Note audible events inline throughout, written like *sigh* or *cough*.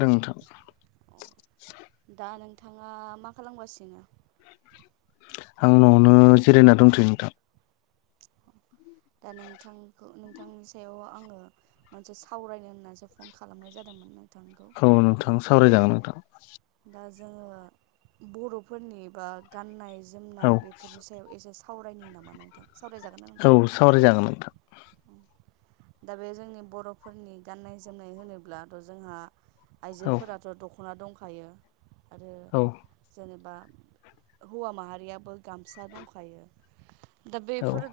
नोंथां अ दा नोंथाङा मा खालामगासिनो आं न'आवनो जिरायना दंथ'यो नोंथां दा नोंथांखौ नोंथांनि सायाव आङो मोनसे सावरायनो होननानैसो फन खालामनाय जादोंमोन नों औ नोंथां सावरायजागोन नोंथां दा जोङो बर'फोरनि बा गाननाय जोमनाय औ बेफोरनि सायाव एसे सावरायनो नामा नोंथां सावरायजागोन ना औ सावरायजागोन नोंथां। दा बे जोंनि बर'फोरनि गाननाय जोमनाय होनोब्लाथ' जोंहा औ आइजोफोराथ' दख'ना दंखायो आरो औ जेनेबा हौवा माहारियाबो गामसा दंखायो दा औ बेफोर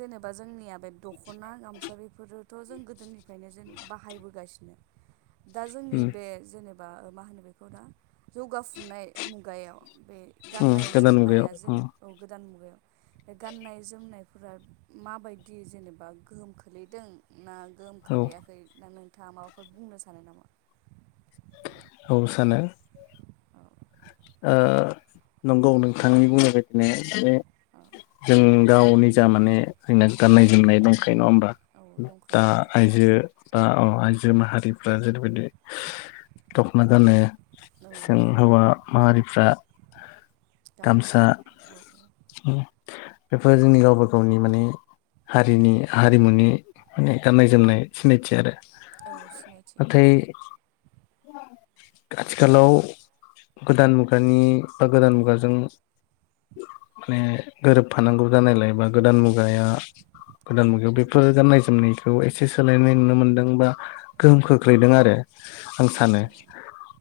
जेनेबा जोंनिया बे दख'ना गामसा बेफोरो थ' जों गोदोनिफ्रायनो जेन बाहायबोगासिनो दा जोंनि उम बे जेने बा मा होनो बेखौ दा जौगाफुनाय मुगायाव बे उम गाननाय गोदान मुगायाव जोमनाया जों उम औ गोदान मुगायाव बे गाननाय जोमनायफोरा माबायदि जेनेबा गोहोम खोलैदों ना गोहोम औ खोलैयाखै नोंथाङा माबाफोर बुंनो सानो नामा? औ सानो। औ ओ नंगौ नोंथांनि बुंनाय बायदिनो बे औ जों गाव निजा माने *unintelligible* गाननाय जोमनाय दंखा यो नङा होमबा औ दा दंखायो औ आइजो बा आइजो माहारिफ्रा जेरैबायदि दखना गानो। औ दख'ना। फ्रा गामसा औ-औ बेफोर जोंनि गावबा गावनि माने हारिनि हारिमुनि माने गाननाय जोमनाय सिनायथि आरो। औ सिनायथि नाथाय आथिखालाव गोदान मुगानि बा गोदान मुगाजों माने गोरोबफानांगौ जानायलाय बा गोदान मुगाया गोदान मुगायाव बेफोर गाननाय जोमनायखौ एसे सोलायनाय नुनो मोन्दों बा गोहोम खोख्लैदों आरो। आं औ सानो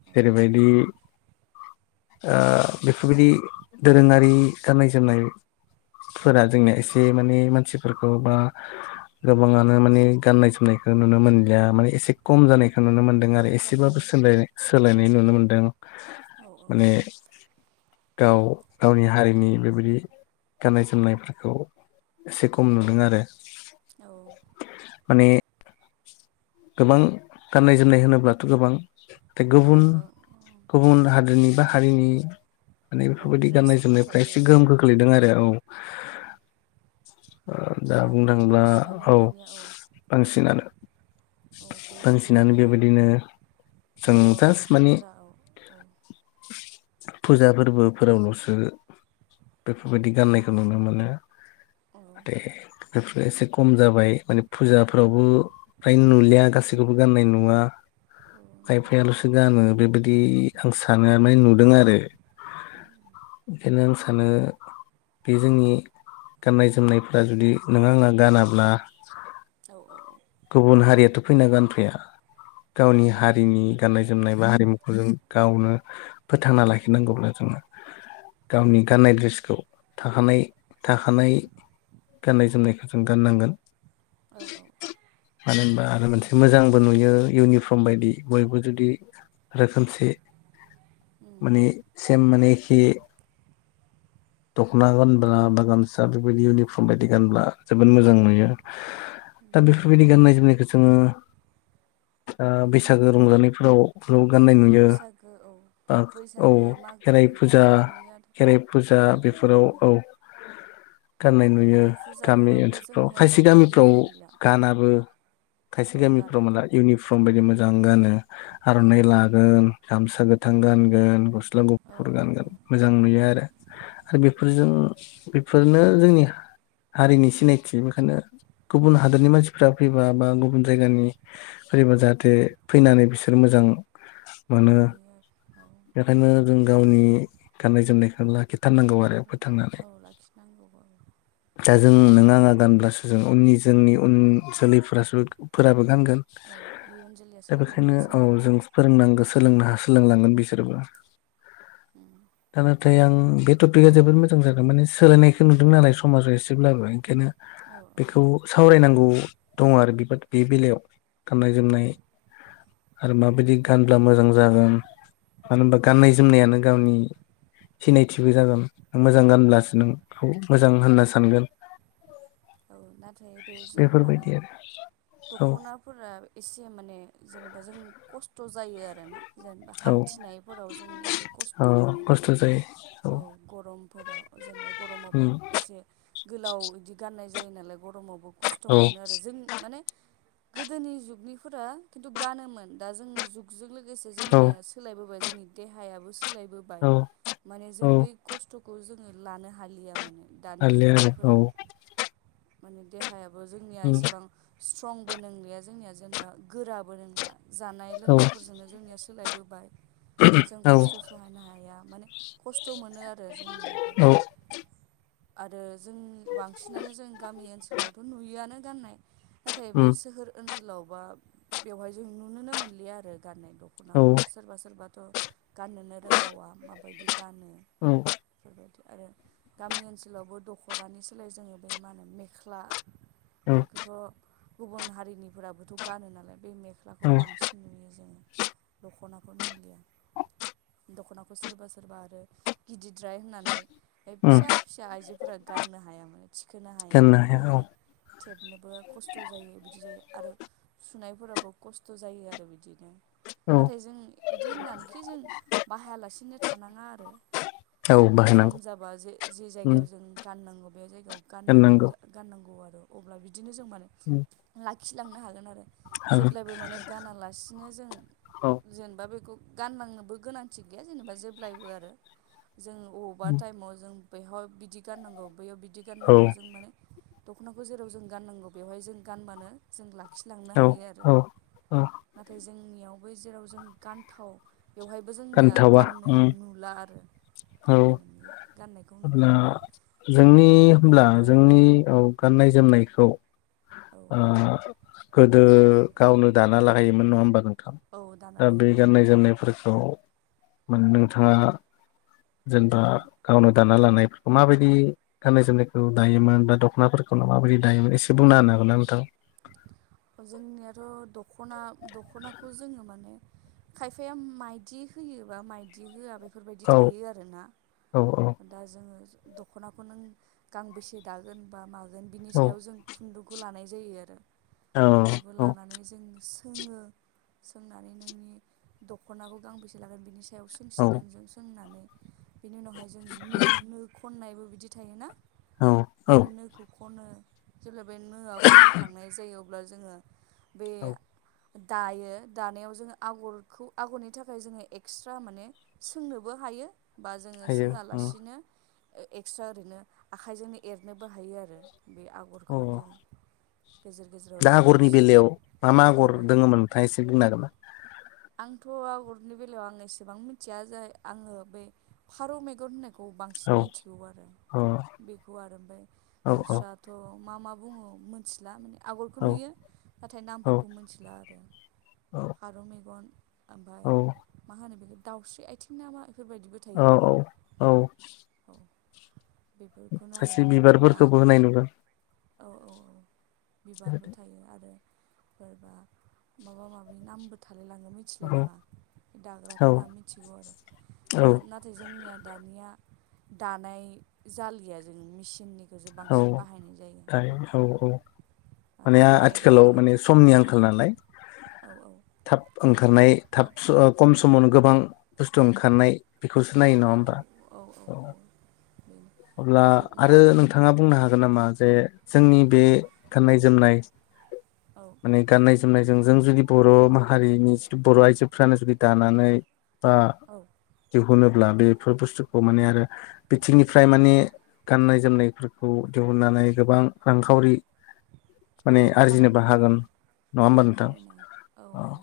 औ जेरैबायदि ओ बेफोरबायदि दोरोङारि गाननाय जोमनाय फोरा जोंनिया एसे माने मानसिफोरखौ बा गोबाङानो माने गाननाय जोमनायखौ नुनो मोनलिया माने एसे खम जानायखौ नुनो मोन दों आरो खम एसेबो जाबाय औ खम सोला-सोलायनाय नुनो मोनदों औ औ माने गाव-गावनि हारिनि बेबायदि गाननाय जोमनायफोरखौ एसे खम नुदों आरो। औ माने गोबां गाननाय जोमनाय होनोब्लाथ' गोबां नाथाय गोबां औ गुबुन-गुबुन हादोरनि बा हारिनि माने औ बेफोरबायदि गाननाय द्रेसफोर जोमनायफ्रा थायो एसे आरो गोहोम औ गोख्लैदों आरो औ। औ ओ औ दा बुंनो थाङोब्ला बांसिनानो औ दानिया बांसिनानो औ बे बांसिनानो जोंनिया बेबायदिनो जों बर' जास्ट माने आइजोफोरा औ-औ। फुजा फोरबोफोरावल'सो बेफोरबायदि गाननायखौ नुनो मोनो। औ *unintelligible* बेफोरो एसे खम जाबाय माने फुजाफोरावबो फ्राय नु लिया गासिखौबो गाननाय नुङा औ नुलिया खायफाया लसो गानो बेबा दि आं सानो माने नुदों आरो बेंखायनो आं सानो। बे जोंनि गाननाय जोमनायफोरा जुदि नों आंहा गानाब्ला औ-औ-औ गुबुन हारियाथ' फैना गानफैया गावनि औ हारिनि गाननाय जोमनाय बा हारिमुखौ जों गावनो फोथांना लाखिनांगौब्ला जोङो गावनि गाननाय ड्रेसखौ थाखानाय-थाखानाय गाननाय जोमनायखौ जों गाननांगोन। औ-औ मानो होनबा आरो मोनसे मोजांबो नुयो इउनिफर्म बायदि बयबो जुदि रोखोमसे माने सेम माने एखे दख'ना गानब्ला बा गामसा बेफोरबायदि इउनिफर्म बायदि गानब्ला जोबोद मोजां नुयो। दा बेफोरबायदि गाननाय जोमनायखौ जोङो ओ बैसागो नुनो रंजानायफोराव *unintelligible* गाननाय नुयो। बैसागो औ आ औ बैसागो मागो खेराइ फुजा बेफोराव नुयो आरो खेराइ फुजा औ बेफोराव नुयो औ गाननाय नुयो नाथाय गामि फुजाफोरावबो ओनसोलफ्राव जोंनिया खायसे दानिया गामिफ्राव नुनो मोनला औ गानाबो खायसे औ गामिफ्राव गानाबो मोनला इउनिफर्म बायदि मोन मोजां गानो आर'नाइ उम लागोन गामसा गोथां गानगोन गस ला औ गुफुर औ गानगोन मोजां औ नुयो आरो। हा बे फोरजों बेफोरनो जोंनि हारिनि सिनायथि बेखायनो गुबुन हादोरनि मानसिफ्रा फैबा बा गुबुन जायगानि फैबा जाहाथे फैनानै बिसोर मोजां मोनो मिनियो आरो औ बेखायनो जों गावनि गाननाय जोमनायखौनो लाखिथारनांगौ आरो। ओमफ्राय फोथांनानै औ लाखिनांगौबो दा जों नों आं गानब्लासो जों उननि जोंनि उन जोलैफोरासो फोराबो नांगोन औ इयुन जोलैया दा सोलिलां बेखायनो औ जों सोलोंलांगोन फोरोंनांगोन *unintelligible* लोंलांगोन बिसोरबो उम दा नाथाय आं बे टपिकआ जोबोद मोजां जादों माने सोलायनायखौ नुदों नालाय समाजाव एसेब्लाबो ओंखायनो औ बेखौ सावरायनांगौ दङ आरो बिबायदि बे बेलायाव गाननाय औ जोमनाय आरो माबायदि गानब्ला मोजां जागोन मानो होनबा गाननाय जोमनायानो गावनि सिनायथिबो जागोन मोजां उम गानब्लासो नोंखौ मोजां होनना सानगोन। औ दा बेफोरबायदि आरो औ दख'नाफोरा एसे माने जेनेबा जों खस्थ' जायो आरोना। जेनेबा औ हान्थिनायफोराव जों एसे खस्थ' औ मोनो। खस्थ' जायो औ गरमफोराव जेनेबा गरमाबबो उम एसे गोलाव बिदि गाननाय जायो। जायो नालाय ग'रमावबो खस्थ' औ मोनो आरो जों माने गोदोनि जुगनि फोरा खिन्थु गानोमोन दा जोंनि जुगजों लोगोसे औ जोंनिया सोलायबोबाय जोंनि देहायाबो सोलायबोबाय औ माने जों औ बै खस्थ'खौ जोङो लानो हालिया माने दानि हालिया आरो औ। जुगनिफोरा माने देहायाबो जोंनिया उम एसेबां स्ट्रंबो नंलिया जोंनिया जेनेबा गोराबो नोंला जानाय औ लोंनायफोरजोंनो जोंनिया सोलायबोबाय जों औ खस्थ' सहायनो हाया माने खस्थ' मोनो आरो जोंनियाफोर औ आरो जों बांसिन नानो जों गामि ओनसोलावथ' नुयोआनो गाननाय नाथाय बे उम सोहोर ओनसोलाव *unintelligible* बेवहाय जों नुनोनो मोनलिया आरो गाननाय औ दख'नाखौ सोरबा सोरबा थ' गाननोनो रोंबावा माबायदि गानो औ। आरो गामि ओनसोलावबो दख'नानि सोलाय जोङो बे मा होनो मेख्ला औ बेखौथ'। गुबुन हारिनिफोराबोथ' गानो नालाय बे औ मेख्लाखौ बांसिन नुयो जोङो। दख'नाखौ नुलिया दख'नाखौ सोरबा सोरबा आरो गिदिरद्राय होननानै उम फिसा फिसा आइजोफोरा गाननो हाया माने थिखोनो हाया गाननो औ बा थेबनोबो खस्थ' जायो बिदि जायो आरो सुनायफोराबो खस्थ' जायो आरो बिदिनो औ नाथाय जों बिदि होननानैखि जों बाहायालासिनो थानाङा आरो औ सम बाहायनांगौ जाबा जे जे उम जायगायाव जों गाननांगौ बे जायगायाव गाननांगौ जा गाननांगौ आरो अब्ला बिदिनो जों माने उम लाखिलांनो हागोन आरो। हागोन जेब्लायबो माने गानालासिनो जों औ जेनेबा बेखौ गानलांनोबो गोनांथि गैया जेनेबा जेब्लायबो आरो। जों अबावबा उम टाइमाव जों बेहाय बिदि गाननांगौ बैयाव बिदि औ गाननांगौ जों माने दख'नाखौ जेराव जों गाननांगौ बेवहाय जों गानबानो जों लाखिलांनो औ हायो आरो। औ औ नाथाय जोंनियावबो जेराव जों गानथाव बेवहायबो जोंनिया गानथावा गाननो उम नुला आरो। औ गाननो मोनि गाननायखौ नुनो मोनलिया। *unintelligible* गुबुन होनब्ला औ जोंनि औ गाननाय जोमनायखौ औ ओ औ गोदो गावनो दाना लायोमोन नङा होमबा नों थां? औ दाना दा बे लायोमोन गाननाय जोमनायफोरखौ माने नोंथाङा जेन'बा गावनो दा ना लानाय माबायदि गाननाय जोमनायखौ दायोमोन बा दख'नाफोरखौ माबायदि दायोमोन एसे बुंना होनो हागोन नोंथां? जोंनियाथ' दख'ना दख'नाखौ जोङो माने खायफाया माइदि होयोबा माइदि होआ बे फोरबायदि औ थायो आरोना औ दा जोङो दख'नाखौ नों गांबेसे दागोन बा मागोन बिनि औ सायाव जों खुन्दुंखौ लानाय जायो आरो। खुन्दुंखौ औ लानानै जों सोङो सोंनानै नोंनि दख'नाखौ गांबैसे लागोन बिनि सायाव औ सोंसिगोन जों सोंनानै बिनि उनावहाय जों नो नो खननायबो बिदि थायोना? औ बे नोखौ खनो जेब्ला बे नोआ खनखां जायो अब्ला जोङो बे औ दायो दानायाव जोङो आगरखौ आगरनि थाखाय जोङो एक्सट्रा माने सोंनोबो हायो बा जोङो हायो उम सोङालासिनो एक्सट्रा ओरैनो आखाइजोंनो एरनोबो हायो आरो। बे औ आगरखौ जोङो गेजेर गेजेराव दा जोङो आगरनि जि बेलायाव मा मा औ आगर औ दोङोमोन नोंथाङा एसे बुंनो हागोन ना? आंथ' आगरनि बेलायाव आं एसेबां मिथिया जाय आङो बै फारौ मेगन होननाय खौ औ बांसिन मिथिगौ आरो अ बेखौ आरो ओमफ्राय औ औ दस्राथ' मा मा बुङो मोनथिला माने आगरखौ औ नुयो नाथाय औ नामफोरखौ मिथिला आरो। फारौ मेगन ओमफ्राय औ मा होनो बेखौ दाउस्रि आइथिं ना मा औ औ औ। औ बेफोरखौनो आरो खायसे दां बिबारफोरखौबो होनाय नुुदों। औ औ बिबारबो थायो आरो बा माबा माबि नामबो थालायलाङो मिथिलाय औ लाङा औ दाग्राफोरा मिथिगौ आरो दा औ नाथाय जोंनिया दानिया दानाय जालिया जों मेचिननि औ दायो औ औ। माने नाथाय दानाय आथिखालाव दख'ना माने समनि आंखाल नालाय औ औ थाब ओंखारनाय थाब खम समावनो गोबां बुस्थु ओंखारनाय बेखौसो नायो नङा होमबा औ बेनो अब्ला जे आरो माजों नों थाङा बुंनो हागोन नामा जे जोंनि बे गाननाय जोमनाय औ औ माने गाननाय जोमनाय जों जों जुदि बर' माहारिनि जिथु बर' आइजोफ्रानो जुदि दानानै बा औ दिहुनो ब्ला बेफोर बुस्थुखौ माने आरो बिथिंनिफ्राय माने गाननाय जोमनाय फोर खौ दिहुननानै गोबां रांखावरि औ माने औ आरजिनोबो खामायनो हायो हागोन नङा औ होमबा नोंथां खामायनो हायो औ अ हायो।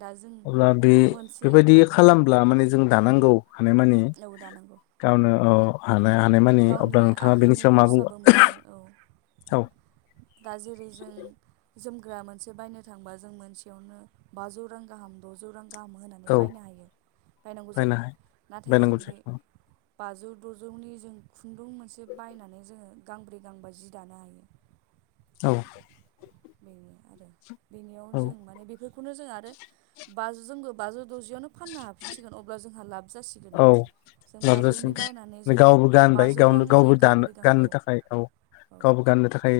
दा जों अब्ला बे मोनसे बेबायदि औ खालामब्ला माने जों दानांगौ हानायमानि औ दानांगौ गावनो अ हानाय हानायमानि गावनि अब्ला नोंथाङा बेनि आखाइनि सायाव मा बुंगोन खरसाबो मोनो औ औ दा जेरै जों जोम ग्रा मोनसे बायनो थांबा जों मोनसेयावनो बाजौ रां गाहाम द'जौ रां गाहाम होनानै औ बायनो हायो बायनांगौ बायना जायो नाथाय बायनांगौ जों बे जायो बाजौ दजौनि जों खुन्दुं मोनसे बायनानै जोङो गांब्रै गांबा जि दानो हायो। औ। बेनियाव आरो बेनियाव औ जों माने बेफोरखौनो जों आरो बाजौजोंबो बाजौ द'जियावनो फाननो हाफिनसिगोन अब्ला जोंहा लाब जासिगोन जों बाजौनि बायनानै लाबजासिनो जों गावबो गानबाय बाजौ गावनो रांनिनो गावबो दानो गांब्रै गां गाननो औ थाखाय औ औ गावबो गाननो थाखाय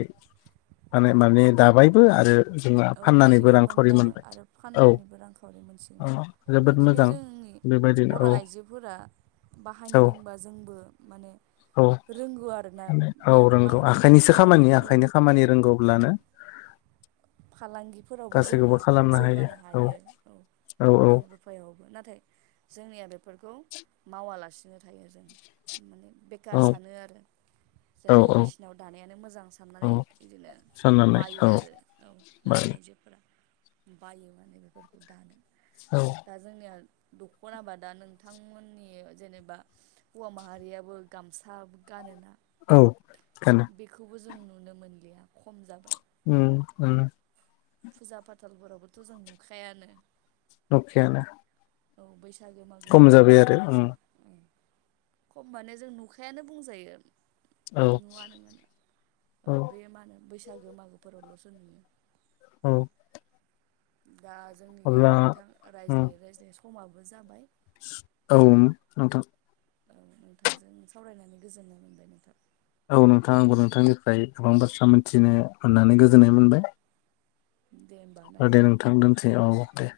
मानो औ माने दाबायबो आरो जोंहा औ फाननानैबो निजेबो रांखावरि मोनबायबो मोनबाय आरो औ फाननानैबो रांखावरि औ मोनसिनो जोबोद बिदिनो मोजां जोंनि बेबायदिनो औ फोर औ बाहायनो रोंबा जोंबो माने औ रोंगौ आरोना माने औ बे मा रोंगौ होनो बेखौ आखाइनिसो खामानि फालांगि आखाइनि खालामो खामानि औ रोंगौब्लानो फालांगिफोरावबो जोङो गासैखौबो खालामनो जौगानो औ हायो औ। औ रां रुफायावबो नाथाय जोंनिया बेफोरखौ मावालासिनो थायो जों माने बेखार औ सानो आरो। औ जोंना औ मेसिनाव दानायानो मोजां औ साननानै बिदिनो साननानै बायो औ आरो। औ दानि बायो आइजोफोरा बायो माने बेफोरखौ दानो औ दा जोंनिया दखनाबा दा नोंथांमोननि जेनेबा हौवा माहारियाबो गामसा गानोना औ बेखायनो बेखौबो जों नुनो मोनलिया खम जाबाय। उम उम फुजा फाथालफोरावबोथ जों नुखायानो नुखायानो औ बैसागो मागोफोरावलसो उम नुसै खमबानो जों नुखायानो बुंजायो। औ नुवानोमोन औ औ दा जोंनिया अब्ला नोंथां उम रायज्लायै रायज्लायै समाबो जाबाय। औ नोंथां औ नोंथांजों सावरायनानै गोजोननाय मोनबाय नोंथां। औ नोंथां आंबो नोंथांनिफ्राय गोबां बाथ्रा मोनथिनो मोननानै गोजोननाय औ मोनबाय दे होमबा ना ओ दे नोंथां दोनसै औ औ दे।